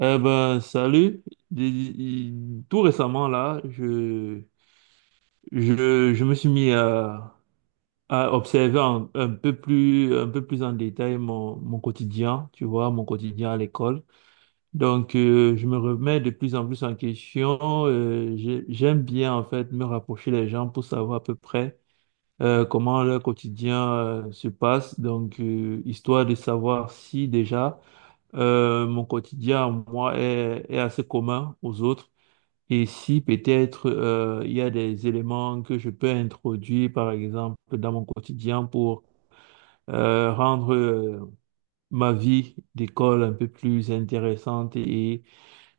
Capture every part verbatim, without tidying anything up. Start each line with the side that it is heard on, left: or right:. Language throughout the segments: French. right: Eh ben, salut. Dé- Tout récemment, là, je, je, je me suis mis à, à observer un, un peu plus, un peu plus en détail mon, mon quotidien, tu vois, mon quotidien à l'école. Donc, euh, je me remets de plus en plus en question. Euh, j'ai- j'aime bien, en fait, me rapprocher des gens pour savoir à peu près euh, comment leur quotidien euh, se passe. Donc, euh, histoire de savoir si déjà euh, mon quotidien, moi, est est assez commun aux autres. Et si peut-être euh, il y a des éléments que je peux introduire, par exemple, dans mon quotidien pour euh, rendre euh, ma vie d'école un peu plus intéressante et,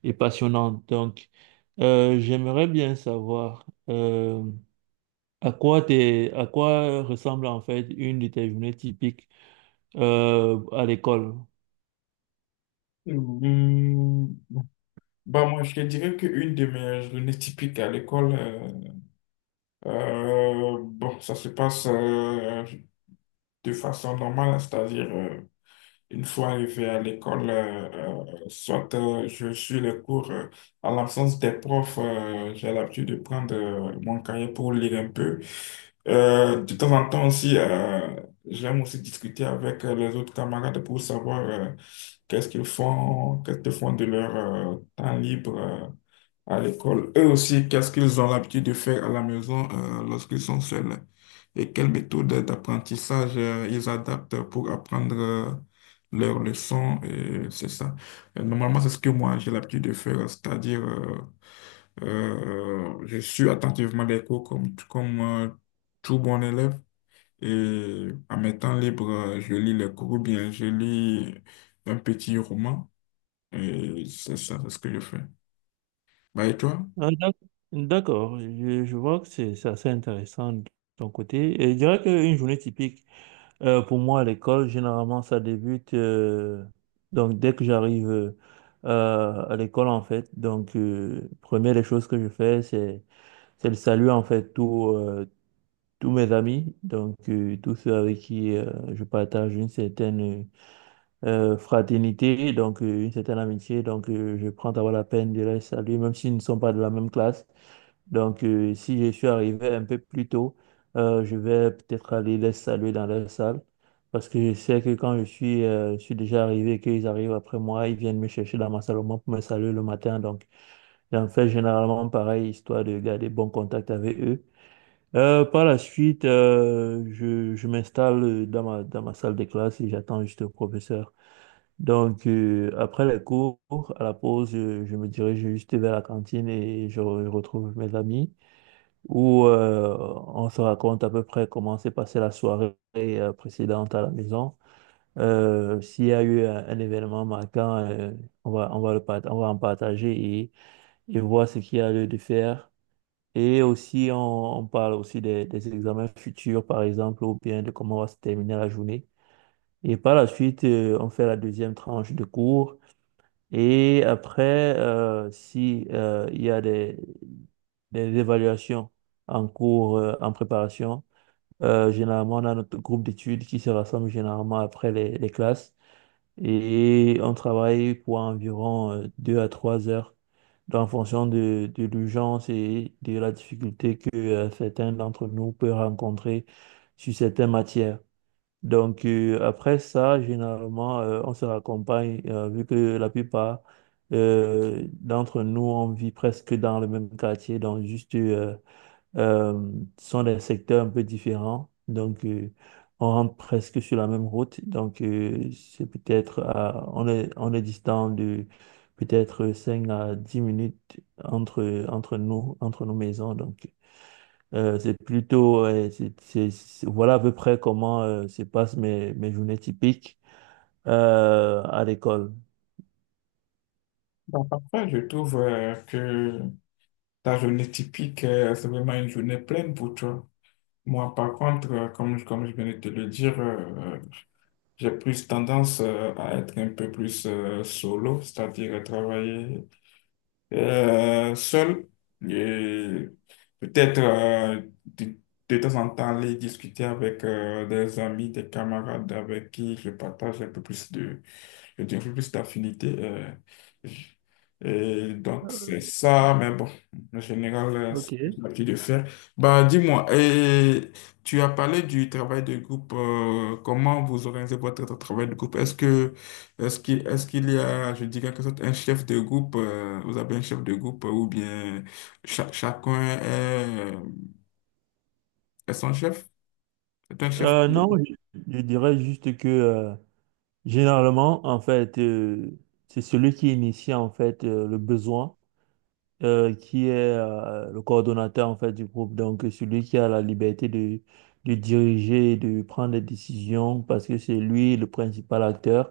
right: et passionnante. Donc, euh, j'aimerais bien savoir euh, à quoi t'es- à quoi ressemble en fait une de tes journées typiques euh, à l'école.
left: Hmm. Bah moi, je te dirais qu'une de mes journées typiques à l'école, euh, euh, bon, ça se passe, euh, de façon normale, c'est-à-dire, euh, une fois arrivé à l'école, euh, euh, soit, euh, je suis les cours, euh, en l'absence des profs. Euh, j'ai l'habitude de prendre, euh, mon cahier pour lire un peu. Euh, de temps en temps aussi, euh, j'aime aussi discuter avec, euh, les autres camarades pour savoir, euh, qu'est-ce qu'ils font, qu'est-ce qu'ils font de leur, euh, temps libre, euh, à l'école. Eux aussi, qu'est-ce qu'ils ont l'habitude de faire à la maison, euh, lorsqu'ils sont seuls, et quelles méthodes d'apprentissage, euh, ils adaptent pour apprendre, euh, leurs leçons. Et c'est ça. Euh, Normalement, c'est ce que moi, j'ai l'habitude de faire, c'est-à-dire, euh, euh, je suis attentivement les cours comme, comme euh, tout bon élève, et à mes temps libres, euh, je lis les cours ou bien je lis un petit roman. Et c'est ça, c'est ce que je fais. Bah, et toi?
right: Ah, d'ac- D'accord, je, je vois que c'est c'est assez intéressant de ton côté. Et je dirais qu'une journée typique. Euh, pour moi, à l'école, généralement, ça débute euh, donc dès que j'arrive euh, euh, à l'école, en fait. Donc, euh, première des choses que je fais, c'est c'est le salut, en fait, tous euh, tous mes amis, donc euh, tous ceux avec qui euh, je partage une certaine euh, fraternité, donc euh, une certaine amitié. Donc, euh, je prends d'abord la peine de les saluer, même s'ils ne sont pas de la même classe. Donc, euh, si je suis arrivé un peu plus tôt, euh, je vais peut-être aller les saluer dans leur salle. Parce que je sais que quand je suis, euh, je suis déjà arrivé et qu'ils arrivent après moi, ils viennent me chercher dans ma salle au moins pour me saluer le matin. Donc, j'en fais généralement pareil, histoire de garder bon contact avec eux. Euh, par la suite, euh, je, je m'installe dans ma, dans ma salle de classe et j'attends juste le professeur. Donc, euh, après les cours, à la pause, je, je me dirige juste vers la cantine et je re- retrouve mes amis où euh, on se raconte à peu près comment s'est passée la soirée euh, précédente à la maison. Euh, s'il y a eu un, un événement marquant, euh, on va, on va le, part- on va en partager et, et voir ce qu'il y a lieu de faire. Et aussi, on, on parle aussi des, des examens futurs, par exemple, ou bien de comment va se terminer la journée. Et par la suite, euh, on fait la deuxième tranche de cours. Et après, euh, si euh, il y a des, des évaluations en cours, euh, en préparation, euh, généralement, on a notre groupe d'études qui se rassemble généralement après les, les classes et on travaille pour environ euh, deux à trois heures. Donc, en fonction de, de l'urgence et de la difficulté que euh, certains d'entre nous peuvent rencontrer sur certaines matières. Donc, euh, après ça, généralement, euh, on se raccompagne, euh, vu que la plupart euh, d'entre nous, on vit presque dans le même quartier, donc juste, euh, euh, ce sont des secteurs un peu différents. Donc, euh, on rentre presque sur la même route. Donc, euh, c'est peut-être, à- on est, on est distant de peut-être cinq à dix minutes entre, entre nous, entre nos maisons. Donc, euh, c'est plutôt, ouais, c'est, c'est- c'est- voilà à peu près comment euh, se passent mes, mes journées typiques euh, à l'école.
left: Bah, parfois, je trouve euh, que ta journée typique, euh, c'est vraiment une journée pleine pour toi. Moi, par contre, euh, comme, comme je venais de te le dire, euh, j'ai plus tendance, euh, à être un peu plus, euh, solo, c'est-à-dire à travailler, euh, seul, et peut-être, euh, de, de temps en temps aller discuter avec, euh, des amis, des camarades avec qui je partage un peu plus de, je dirais plus d'affinité. euh, je- Et donc, c'est ça, mais bon, en général, euh, c'est ce que j'ai
right: Ok.
left: l'habitude de faire. Bah, dis-moi, et tu as parlé du travail de groupe. Euh, comment vous organisez votre tra- travail de groupe? Est-ce que, est-ce qu'il, est-ce qu'il y a, je dirais, quelque sorte, un chef de groupe? Euh, vous avez un chef de groupe, euh, ou bien cha- chacun est, est son chef? C'est un chef?
right: Euh, non, je, je dirais juste que euh, généralement, en fait, euh, c'est celui qui initie en fait euh, le besoin, euh, qui est euh, le coordonnateur en fait du groupe. Donc, celui qui a la liberté de, de diriger, et de prendre des décisions, parce que c'est lui le principal acteur.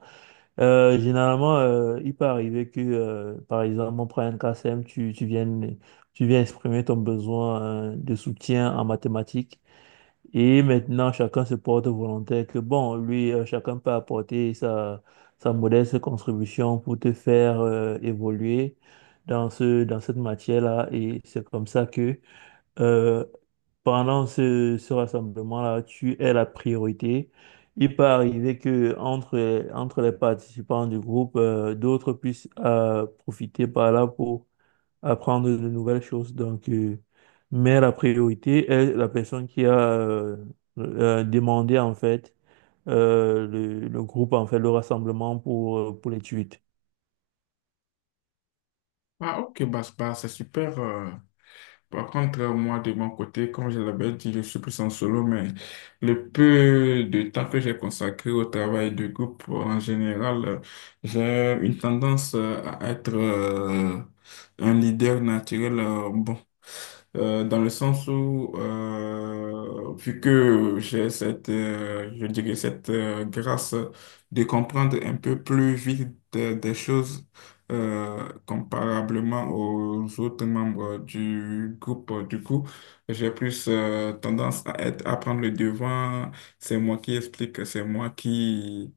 right: Euh, généralement, euh, il peut arriver que, euh, par exemple, on prend un K C M, tu, tu viennes, tu viens exprimer ton besoin euh, de soutien en mathématiques. Et maintenant, chacun se porte volontaire que, bon, lui, euh, chacun peut apporter sa, sa modeste contribution pour te faire euh, évoluer dans ce, dans cette matière-là. Et c'est comme ça que, euh, pendant ce, ce rassemblement-là, tu es la priorité. Il peut arriver que entre, entre les participants du groupe, euh, d'autres puissent euh, profiter par là pour apprendre de nouvelles choses. Donc, euh, mais la priorité est la personne qui a euh, euh, demandé en fait euh, le, le groupe, en fait, le rassemblement pour, euh, pour les tweets.
left: Ah, ok, bah, c'est bah, c'est super. euh, Par contre, euh, moi, de mon côté, comme je l'avais dit, je suis plus en solo, mais le peu de temps que j'ai consacré au travail de groupe, euh, en général, euh, j'ai une tendance, euh, à être, euh, un leader naturel, euh, bon, euh, dans le sens où, euh, vu que j'ai cette, euh, je dirais, cette, euh, grâce de comprendre un peu plus vite des des choses, euh, comparablement aux autres membres du groupe. Du coup, j'ai plus, euh, tendance à être, à prendre le devant. C'est moi qui explique, c'est moi qui,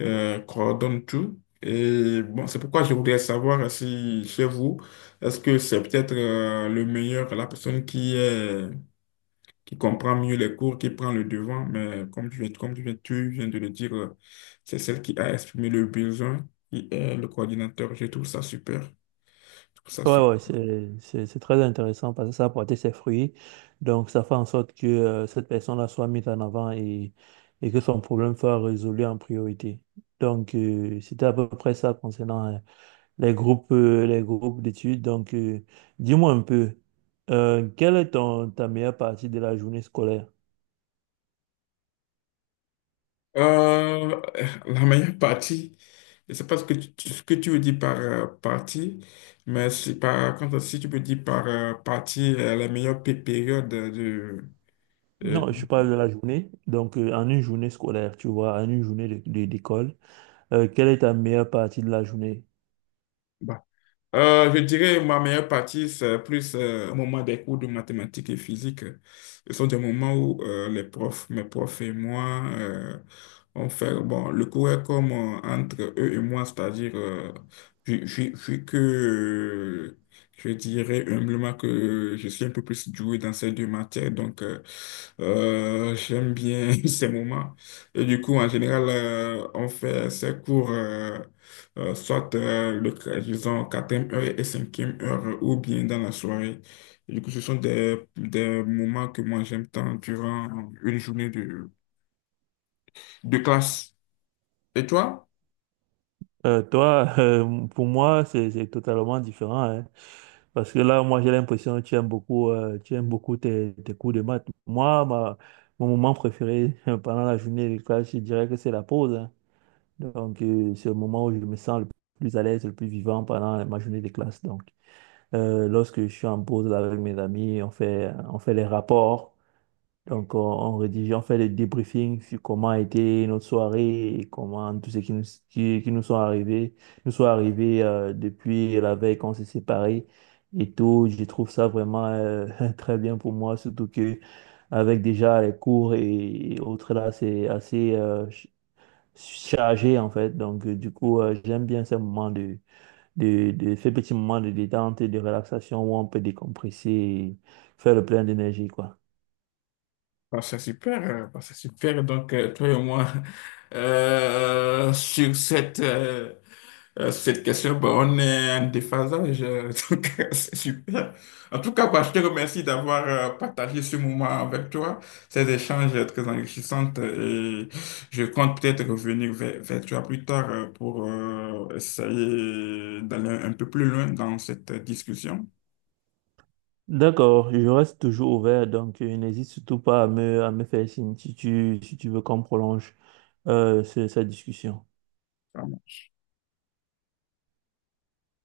left: euh, coordonne tout. Et bon, c'est pourquoi je voudrais savoir si chez vous, est-ce que c'est peut-être, euh, le meilleur, la personne qui est qui comprend mieux les cours, qui prend le devant, mais comme tu viens, comme tu viens, tu viens de le dire, euh, c'est celle qui a exprimé le besoin, qui est le coordinateur. Je trouve ça super. Je trouve ça super.
right: Ouais, ouais, c'est, c'est, c'est très intéressant parce que ça a porté ses fruits. Donc, ça fait en sorte que euh, cette personne-là soit mise en avant et, et que son problème soit résolu en priorité. Donc, euh, c'était à peu près ça concernant euh, les groupes, euh, les groupes d'études. Donc, euh, dis-moi un peu, euh, quelle est ton, ta meilleure partie de la journée scolaire?
left: Euh, la meilleure partie, je sais pas ce que tu, ce que tu veux dire par, euh, partie, mais si, par contre, si tu peux dire par, euh, partie, euh, la meilleure pé- période de, de...
right: Non, je parle de la journée. Donc, euh, en une journée scolaire, tu vois, en une journée de- de- d'école, euh, quelle est ta meilleure partie de la journée?
left: Euh, je dirais ma meilleure partie, c'est plus, euh, au moment des cours de mathématiques et physique. Ce sont des moments où, euh, les profs, mes profs et moi, euh, on fait, bon, le cours est comme, euh, entre eux et moi, c'est-à-dire, euh, vu, vu- vu que, euh, je dirais humblement que je suis un peu plus doué dans ces deux matières, donc, euh, euh, j'aime bien ces moments. Et du coup, en général, euh, on fait ces cours, euh, euh, soit, euh, le, disons, quatrième heure et cinquième heure, euh, ou bien dans la soirée. Et du coup, ce sont des, des moments que moi j'aime tant durant une journée de, de classe. Et toi?
right: Euh, toi, euh, pour moi, c'est c'est totalement différent, hein. Parce que là, moi, j'ai l'impression que tu aimes beaucoup, euh, tu aimes beaucoup tes, tes cours de maths. Moi, ma- mon moment préféré pendant la journée de classe, je dirais que c'est la pause, hein. Donc, euh, c'est le moment où je me sens le plus à l'aise, le plus vivant pendant ma journée de classe. Donc, euh, lorsque je suis en pause là, avec mes amis, on fait, on fait les rapports. Donc, on, on rédige, on fait des débriefings sur comment a été notre soirée et comment tout ce qui nous, qui, qui nous sont arrivés, nous sont arrivés euh, depuis la veille qu'on s'est séparés et tout. Je trouve ça vraiment euh, très bien pour moi, surtout que avec déjà les cours et, et autres là, c'est assez euh, ch- chargé en fait. Donc, euh, du coup, euh, j'aime bien ces moments de, de, de ces petits moments de détente et de relaxation où on peut décompresser et faire le plein d'énergie, quoi.
left: Bah, c'est super, euh, bah, c'est super. Donc, euh, toi et moi, euh, sur cette, euh, euh, cette question, bah, on est en déphasage. euh, donc, euh, c'est super. En tout cas, bah, je te remercie d'avoir, euh, partagé ce moment avec toi, ces échanges, euh, très enrichissants. euh, Et je compte peut-être revenir vers, vers toi plus tard, euh, pour, euh, essayer d'aller un peu plus loin dans cette discussion.
right: D'accord, je reste toujours ouvert, donc euh, n'hésite surtout pas à me, à me faire signe si tu, si tu veux qu'on prolonge euh, ce- cette discussion.